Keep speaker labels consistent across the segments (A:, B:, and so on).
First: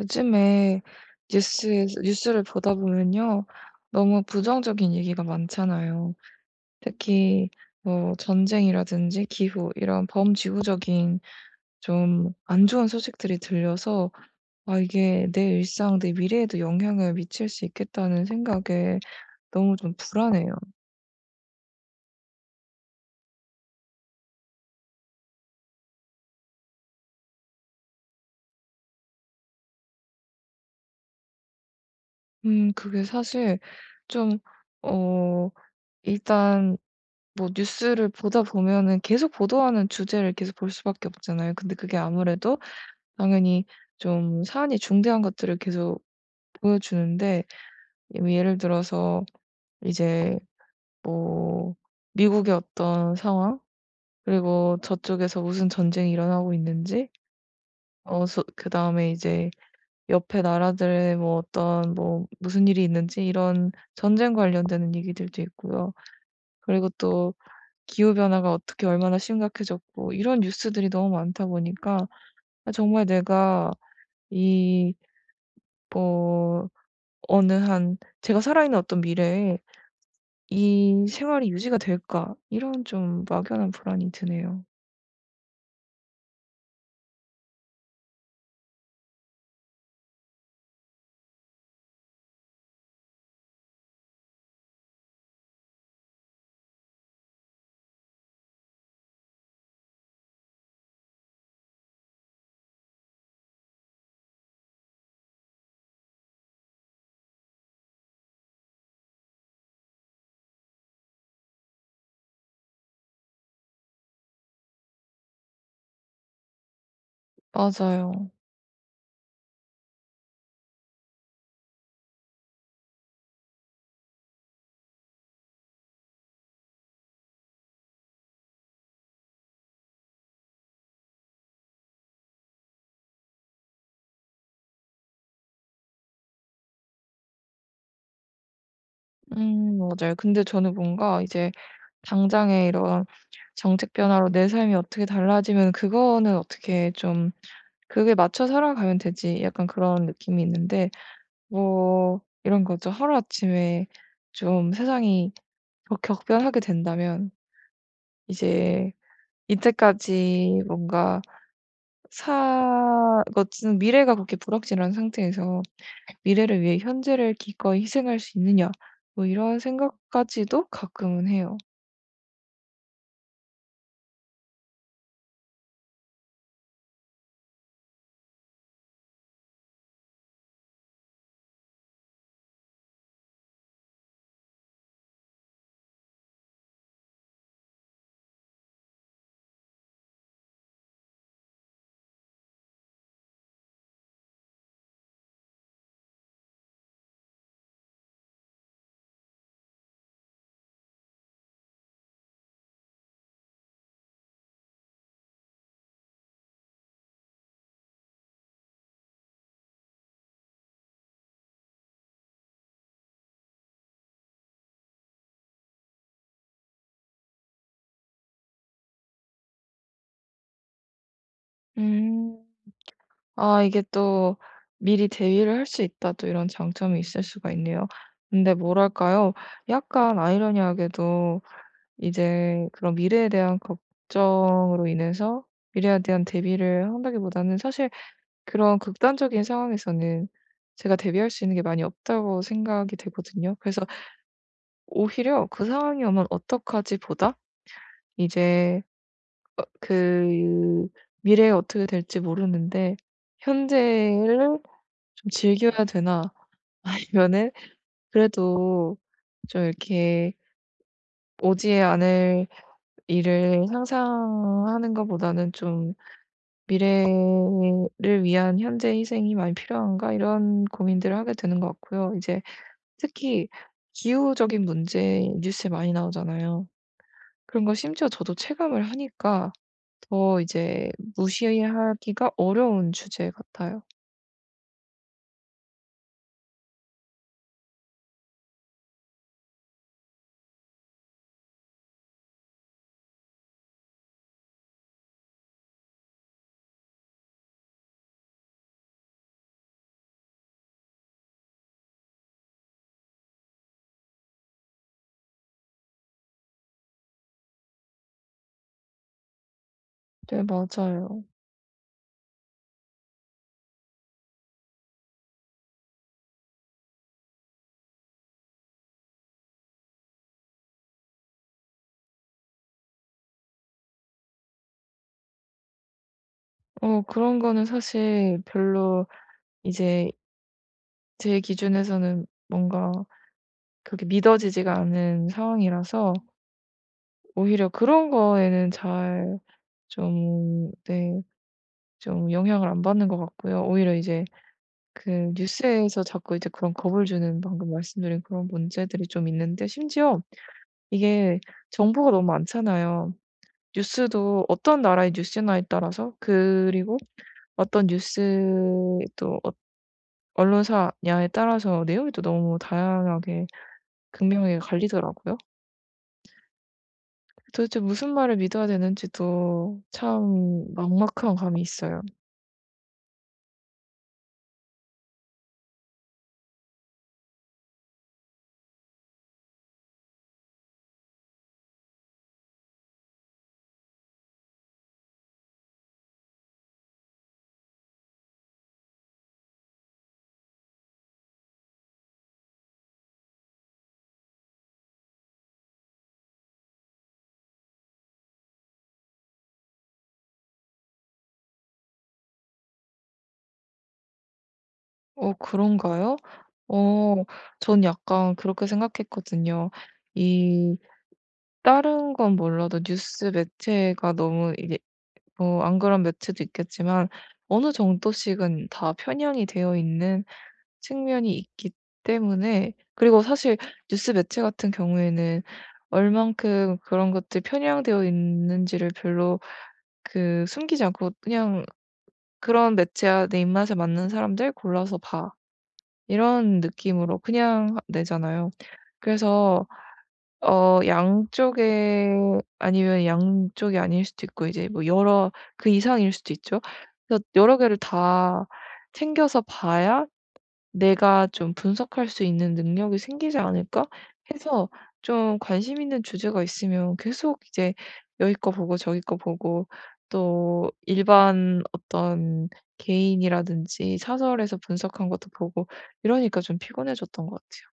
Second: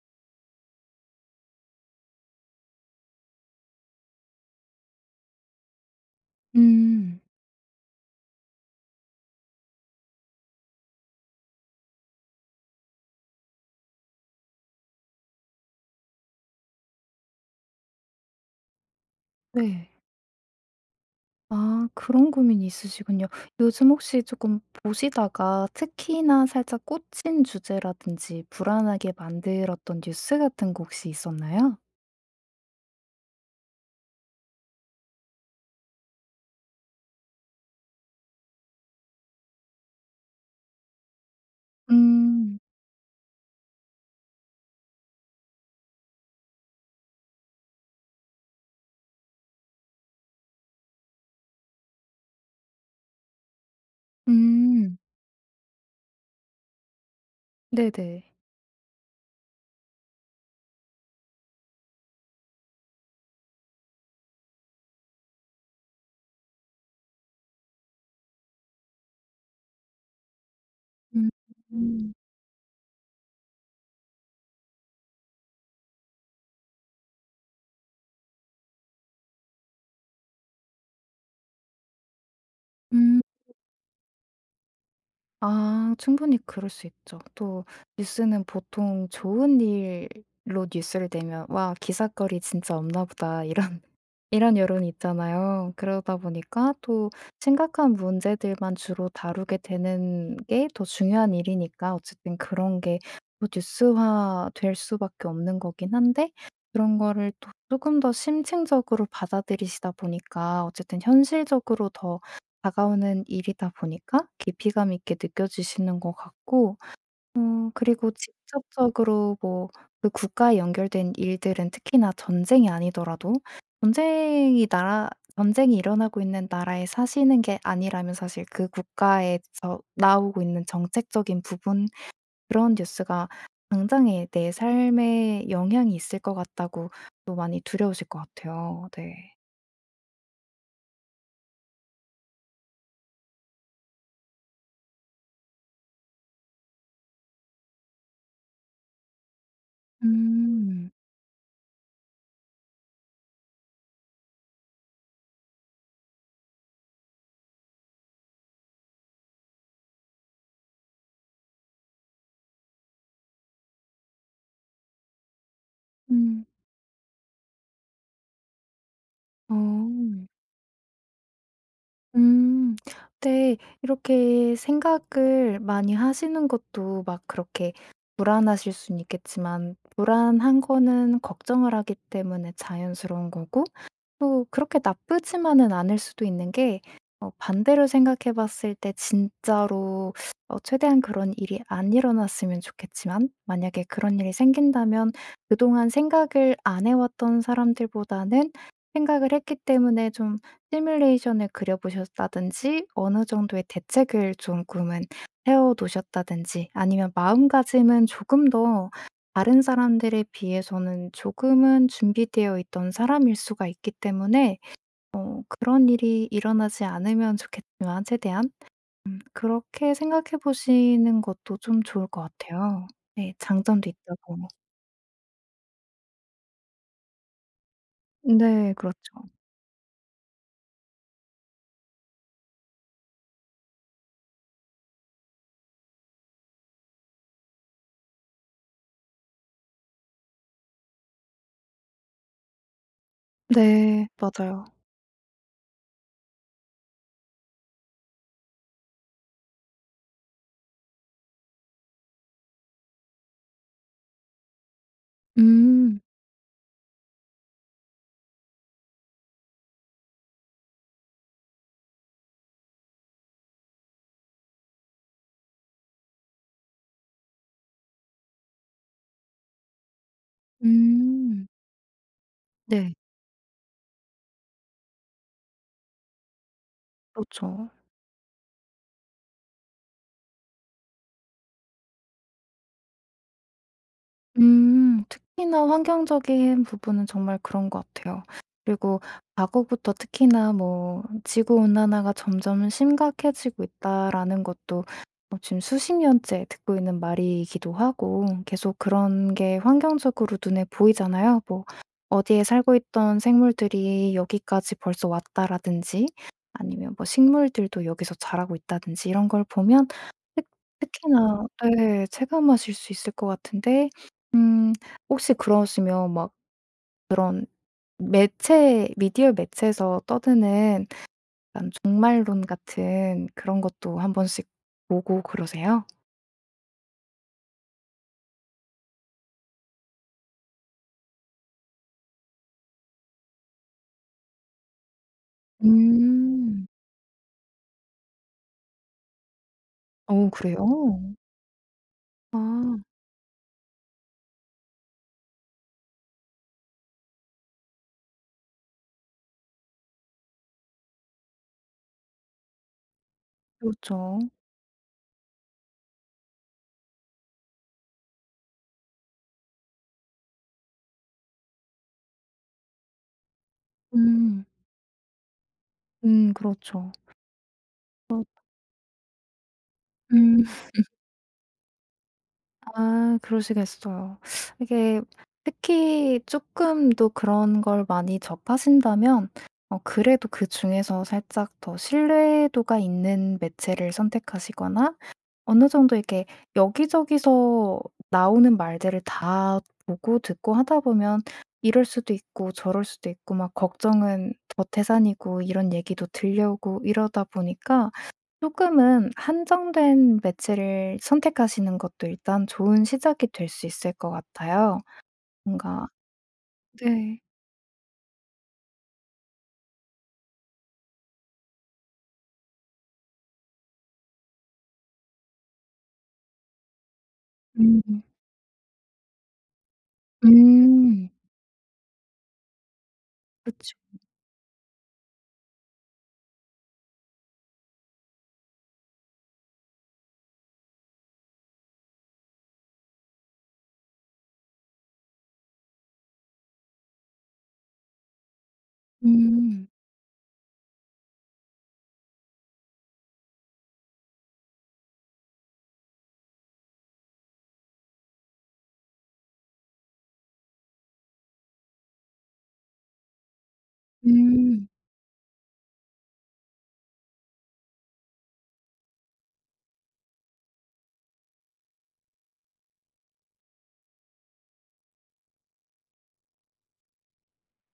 A: 요즘에 뉴스에서 뉴스를 보다 보면요. 너무 부정적인 얘기가 많잖아요.
B: 음.
A: 특히 뭐 전쟁이라든지 기후 이런 범지구적인 좀 안 좋은 소식들이 들려서 '아 이게 내 일상 내 미래에도 영향을 미칠 수 있겠다.'는 생각에 너무
B: 네.
A: 좀 불안해요.
B: 아 그런 고민이 있으시군요. 요즘 혹시 쪼끔 보시다가 특히나 살짝 꽂힌 주제라든지 불안하게 만들었던 뉴스 같은 거 혹시 있었나요?
A: 음 그게 사실 좀 어 일단 뭐 뉴스를 보다 보면은 계속 보도하는 주제를 계속 볼 수밖에 없잖아요. 근데 그게 아무래도
B: 음.
A: 당연히 좀 사안이 중대한 것들을 계속 보여주는데 예를 들어서 이제 뭐 미국의 어떤 상황 그리고
B: 음.
A: 저쪽에서 무슨 전쟁이 일어나고 있는지
B: 네네.
A: 어 솟 그다음에 이제 옆에 나라들의 뭐 어떤 뭐 무슨 일이 있는지 이런 전쟁 관련되는 얘기들도 있고요. 그리고 또 기후 변화가 어떻게 얼마나 심각해졌고 이런 뉴스들이 너무 많다 보니까
B: 음.
A: 아 정말 내가 이 뭐 어느 한 '제가 살아 있는 어떤 미래에 이 생활이 유지가 될까?' 이런
B: 음.
A: 좀 막연한 불안이 드네요.
B: 아 충분히 그럴 수 있죠. 또 뉴스는 보통 좋은 일로 뉴스를 내면 '와 기삿거리 진짜 없나 보다.' 이런 이런 여론이 있잖아요. 그러다 보니까 또 심각한 문제들만 주로 다루게 되는 게 더 중요한 일이니까 어쨌든 그런 게 뭐 뉴스화 될 수 밖에 없는 거긴 한데 그런 거를 또 쪼끔 더 심층적으로 받아들이시다 보니까 어쨌든 현실적으로 더 다가오는 일이다 보니까 깊이감 있게 느껴지시는 것 같고 어 그리고
A: 맞아요.
B: 직접적으로 뭐 그 국가에 연결된 일들은 특히나 전쟁이 아니더라도 전쟁이 나라 전쟁이 일어나고 있는 나라에 사시는 게 아니라면 사실 그 '국가에서 나오고 있는 정책적인 부분 그런 뉴스가 당장에 내 삶에 영향이 있을 것 같다.'고 또 많이 두려우실 것 같아요. 네.
A: 음 맞아요. 근데 저는 뭔가 이제 당장에 이런 정책 변화로 내 삶이 어떻게 달라지면 그거는 어떻게 좀 그게 '맞춰 살아가면 되지.' 약간 그런 느낌이
B: 음.
A: 있는데 뭐 이런 거죠. 하루아침에 좀 세상이 격 격변하게 된다면 이제 이때까지 뭔가 사 그 어쨌든 '미래가 그렇게 불확실한 상태에서
B: 음.
A: 미래를 위해 현재를 기꺼이 희생할 수 있느냐?' 뭐 이런
B: 어.
A: 생각까지도 가끔은 해요.
B: 음. 근데 이렇게 생각을 많이 하시는 것도 막 그렇게 불안하실 수는 있겠지만 불안한 거는 걱정을 하기 때문에 자연스러운 거고 또 그렇게 나쁘지만은 않을 수도 있는 게 어 반대로 생각해 봤을 때 진짜로 어 최대한 그런 일이 안 일어났으면 좋겠지만 만약에 그런 일이 생긴다면 그동안 생각을 안 해 왔던 사람들보다는 생각을 했기 때문에 좀 시뮬레이션을 그려 보셨다든지 어느 정도의 대책을 조금은 해 어 놓으셨다든지 아니면 마음가짐은 조금 더 다른 사람들에 비해서는 조금은 준비되어 있던 사람일 수가 있기 때문에 어 그런 일이 일어나지 않으면 좋겠지만 최대한 음 그렇게 생각해 보시는 것도 좀 좋을 것
A: 음.
B: 같아요. 네
A: 아 이게
B: 장점도 있다
A: 또
B: 보니.
A: '미리 대비를 할 수 있다.' 또 이런 장점이 있을 수가 있네요. 근데
B: 네 그렇죠.
A: 뭐랄까요? 약간 아이러니하게도 이제 그런 '미래에 대한 걱정으로 인해서 미래에 대한 대비를 한다.'기보다는 사실 그런 극단적인 상황에서는 제가 '대비할 수 있는 게 많이 없다.'고 생각이 되거든요. 그래서
B: 네 맞아요.
A: 오히려 '그 상황이 오면 어떡하지?' 보다 이제 어 그 '미래에 어떻게 될지 모르는데 현재를 좀 즐겨야
B: 음.
A: 되나?' 아니면은 그래도 좀 이렇게 '오지 않을 일을 상상하는 거보다는 좀 미래를 위한 현재 희생이 많이 필요한가?' 이런 고민들을 하게
B: 음.
A: 되는 것 같고요. 이제
B: 네.
A: 특히 기후적인 문제 뉴스에 많이 나오잖아요. 그런
B: 그렇죠.
A: 거 심지어 저도 체감을 하니까 더 이제 무시하기가 어려운 주제 같아요.
B: 음 특히나 환경적인 부분은 정말 그런 것 같아요. 그리고 과거부터 특히나 뭐 '지구 온난화가 점점 심각해지고 있다.'라는 것도 어 지금 수십 년째 듣고 있는 말이기도 하고 계속 그런 게 환경적으로 눈에 보이잖아요. 뭐 '어디에 살고 있던 생물들이 여기까지 벌써 왔다.'라든지 아니면 뭐 '식물들도 여기서 자라고 있다.'든지 이런 걸 보면
A: 네
B: 특
A: 맞아요.
B: 특히나 예, 체감하실 수 있을 것 같은데 음 혹시 그러시면 막 그런 매체 미디어 매체에서 떠드는 약간 종말론 같은 그런 것도 1 번씩 보고 그러세요?
A: 어 그런 거는 사실 별로 이제 제 기준에서는 뭔가 그렇게 믿어지지가 않는 상황이라서
B: 음.
A: 오히려 그런 거에는 잘
B: 어
A: 좀
B: 그래요?
A: 네, 좀 영향을 안
B: 아.
A: 받는 것 같고요. 오히려 이제 그 뉴스에서 자꾸 이제 그런 겁을 주는 방금 말씀드린 그런 문제들이 좀 있는데 심지어 이게 정보가 너무 많잖아요.
B: 그렇죠.
A: 뉴스도 어떤 나라의 뉴스냐에 따라서 그리고 어떤 뉴스도 어 언론사냐에 따라서 내용이 또 너무 다양하게
B: 음.
A: 극명하게 갈리더라고요.
B: 음 그렇죠.
A: 도대체 무슨
B: 음.
A: 말을 믿어야 되는지도
B: 음.
A: 참 막막한 감이 있어요.
B: 아 그러시겠어요. 이게 특히 쪼끔도 그런 걸 많이 접하신다면 어 그래도 그중에서 살짝 더 신뢰도가 있는 매체를 선택하시거나 어느 정도 이렇게 여기저기서 나오는 말들을 다 보고 듣고 하다 보면 이럴 수도 있고 저럴 수도 있고 막 걱정은 더 태산이고 이런 얘기도 들려오고 이러다 보니까 쪼끔은 한정된 매체를 선택하시는 것도 일단 좋은 시작이 될 수 있을 것 같아요.
A: 어
B: 뭔가
A: 그런가요? 어
B: 네.
A: 저는 약간 그렇게 생각했거든요. 이 다른 건 몰라도 뉴스 매체가 너무 이게 뭐 안 그런 매체도 있겠지만 어느
B: 음.
A: 정도씩은 다 편향이 되어 있는
B: 음.
A: 측면이 있기 때문에 그리고 사실
B: 그쵸.
A: 뉴스 매체 같은 경우에는 얼마큼 그런 것들이 편향되어 있는지를 별로 그 숨기지 않고 그냥 그런 매체와 "내 입맛에 맞는 사람들 골라서 봐." 이런 느낌으로 그냥 내잖아요. 그래서
B: 음.
A: 어 양쪽에 아니면 양쪽이 아닐 수도 있고 이제 뭐 여러 그 이상일 수도 있죠. 그래서 여러 개를 다 챙겨서 봐야 '내가 좀 분석할 수 있는 능력이 생기지 않을까?'
B: 음.
A: 해서 좀 관심 있는 주제가 있으면 계속 이제 여기 거 보고 저기 거 보고 또 일반 어떤 개인이라든지 사설에서 분석한 것도 보고 이러니까 좀 피곤해졌던 거 같아요.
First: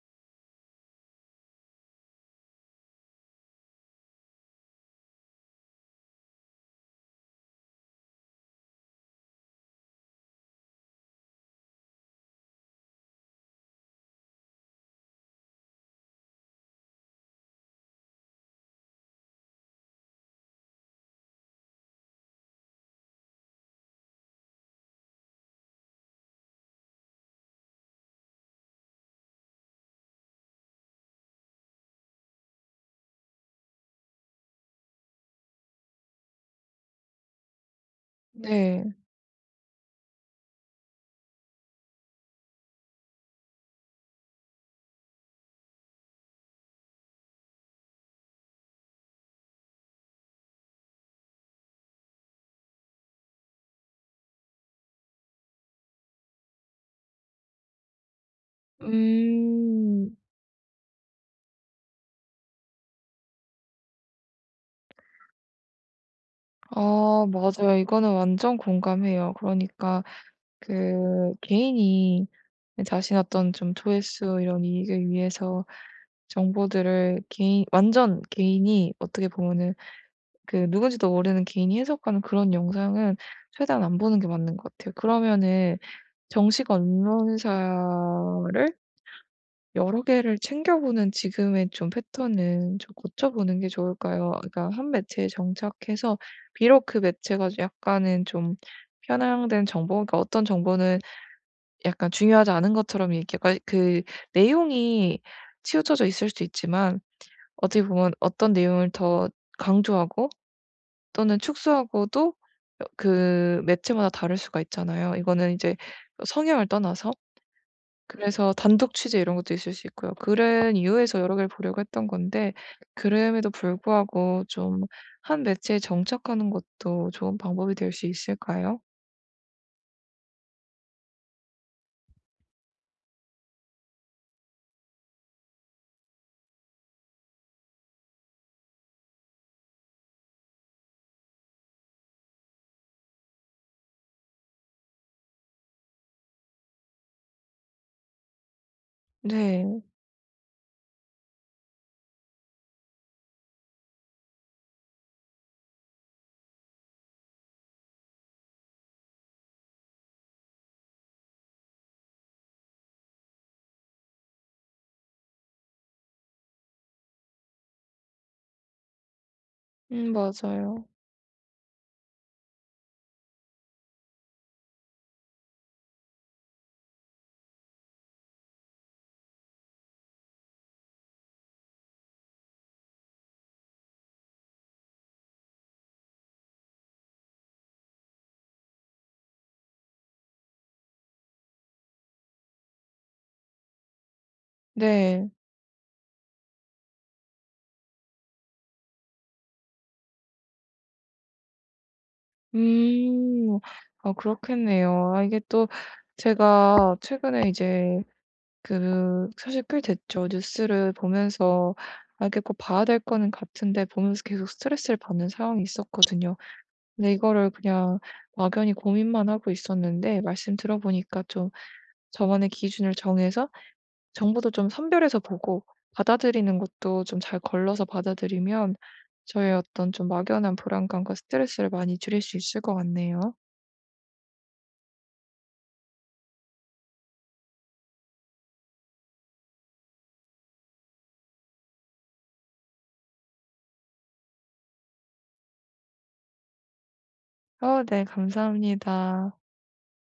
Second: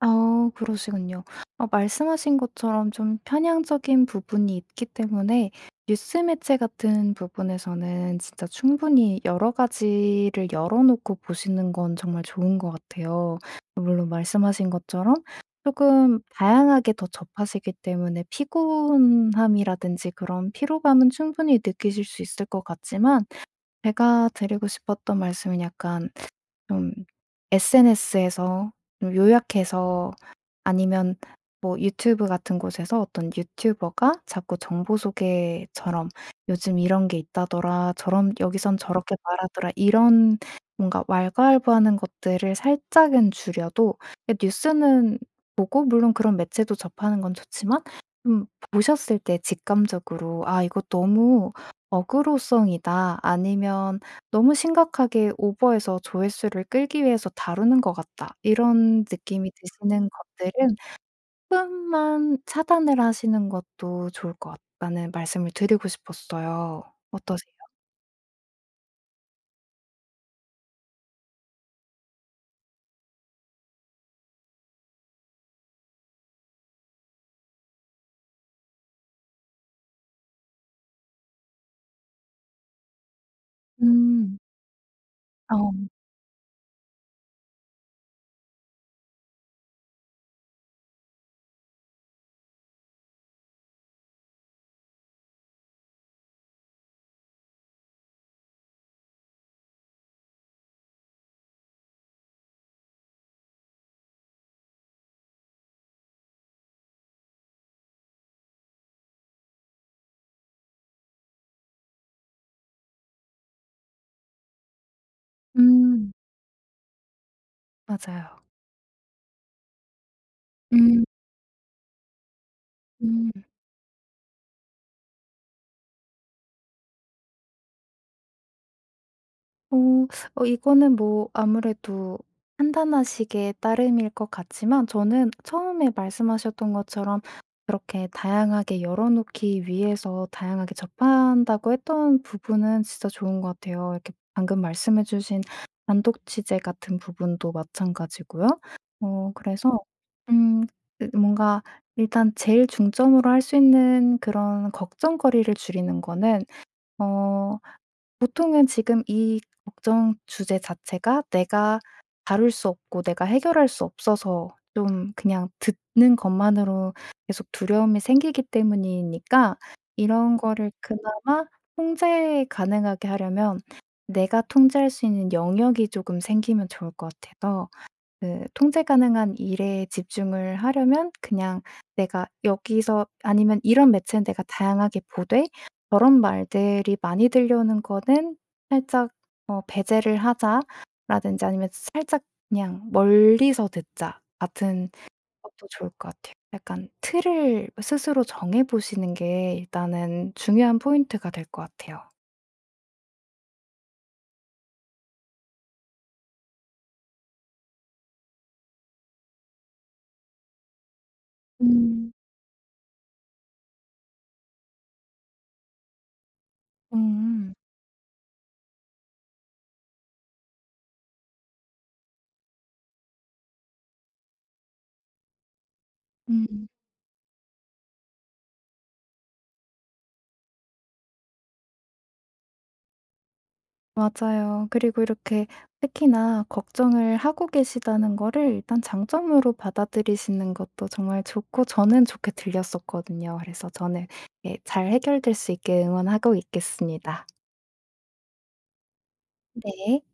B: 아 그러시군요. 아 말씀하신 것처럼 좀 편향적인 부분이 있기 때문에 뉴스 매체 같은 부분에서는 진짜 충분히 여러 가지를 열어 놓고 보시는 건 정말 좋은 것 같아요. 물론 말씀하신 것처럼 쪼금 다양하게 더 접하시기 때문에 피곤함이라든지 그런 피로감은 충분히 느끼실 수 있을 것 같지만 제가 드리고 싶었던 말씀은 약간 좀 SNS에서 어 요약해서 아니면 뭐 유튜브 같은 곳에서 어떤 유튜버가 자꾸 정보 소개처럼 '요즘 이런 게 있다더라, 저런 여기선
A: 네.
B: 저렇게 말하더라.' 이런 뭔가 왈가왈부하는 것들을 살짝은 줄여도 그 뉴스는 뭐 꼭 물론 그런 매체도 접하는 건 좋지만 음 보셨을 때 직감적으로 '아 이거 너무 어그로성이다.' 아니면 '너무 심각하게 오버해서 조회수를 끌기 위해서 다루는 것 같다.' 이런 느낌이 드시는
A: 음.
B: 것들은 쪼끔만 차단을 하시는 것도 좋을 것 같다는 말씀을 드리고 싶었어요.
A: 아
B: 어떠세요?
A: 맞아요. 이거는 완전 공감해요. 그러니까 그 개인이 그 자신의 어떤 좀 조회수 이런 이익을 위해서 정보들을 개인 완전 개인이 어떻게 보면은 그 누군지도 모르는 개인이 해석하는 그런 영상은 최대한 안 보는 게
B: 음.
A: 맞는 것 같아요. 그러면은
B: 어.
A: 정식 언론사를 여러 개를 챙겨보는 지금의 좀 패턴은 좀 고쳐보는 게 좋을까요? 그러니까 1 매체에 정착해서 비록 그 매체가 좀 약간은 좀 편향된 정보가 어떤 정보는 약간 중요하지 않은 것처럼 이렇게 거의 그 내용이 치우쳐져 있을 수 있지만 어떻게 보면 어떤 내용을 더 강조하고 또는 축소하고도 어 그 매체마다 다를 수가 있잖아요. 이거는 이제
B: 음.
A: 성향을 떠나서
B: 맞아요.
A: 그래서 단독 취재 이런 것도 있을 수 있고요. 그런
B: 음.
A: 이유에서 여러 개를 보려고 했던 건데
B: 음.
A: 그럼에도 불구하고 좀 한 매체에 정착하는 것도 좋은 방법이 될 수 있을까요?
B: 어. 어 이거는 뭐 아무래도 판단하시기에 따름일 것 같지만 저는 처음에 말씀하셨던 것처럼 그렇게 다양하게 열어 놓기 위해서 다양하게 접한다고 했던 부분은 진짜 좋은 것 같아요. 이렇게 방금 말씀해 주신 단독 취재 같은 부분도 마찬가지고요. 어 그래서
A: 네.
B: 음 그 뭔가 일단 제일 중점으로 할 수 있는 그런 걱정거리를 줄이는 거는 어 보통은 지금 이 걱정 주제 자체가 내가 다룰 수 없고 내가 해결할 수 없어서 좀 그냥 듣는 것만으로 계속 두려움이 생기기 때문이니까
A: 음
B: 이런 거를
A: 맞아요.
B: 그나마 통제 가능하게 하려면 내가 통제할 수 있는 영역이 쪼금 생기면 좋을 것 같아서 그 통제 가능한 일에 집중을 하려면 그냥 내가 여기서 아니면 이런 매체는 '내가 다양하게 보되 저런 말들이 많이 들려오는 거는 살짝 뭐 배제를 하자.'라든지 아니면 살짝 '그냥 멀리서 듣자.' 같은
A: 네.
B: 것도 좋을 것 같아요. 약간 틀을 스스로 정해 보시는 게 일단은 중요한 포인트가 될 것 같아요.
A: 음. 아 그렇겠네요. 아 이게 또 제가 최근에 이제 그 사실 꽤 됐죠. 뉴스를 보면서
B: 음.
A: 아 이게 꼭 봐야 될 거는 같은데 보면서 계속 스트레스를 받는 상황이 있었거든요. 근데 이거를
B: 음음.
A: 그냥 막연히 고민만 하고 있었는데 말씀 들어 보니까 좀 저만의 기준을 정해서 정보도 좀 선별해서 보고 받아들이는
B: 음.
A: 것도 좀 잘 걸러서 받아들이면 저의 어떤 좀 막연한 불안감과 스트레스를 많이 줄일 수 있을 것 같네요.
B: 맞아요. 그리고 이렇게 특히나 걱정을 하고 계시다는 거를 일단 장점으로 받아들이시는 것도 정말 좋고 저는 좋게 들렸었거든요. 그래서 저는 예 잘 해결될 수 있게 응원하고 있겠습니다.
A: 어 네 감사합니다.
B: 네.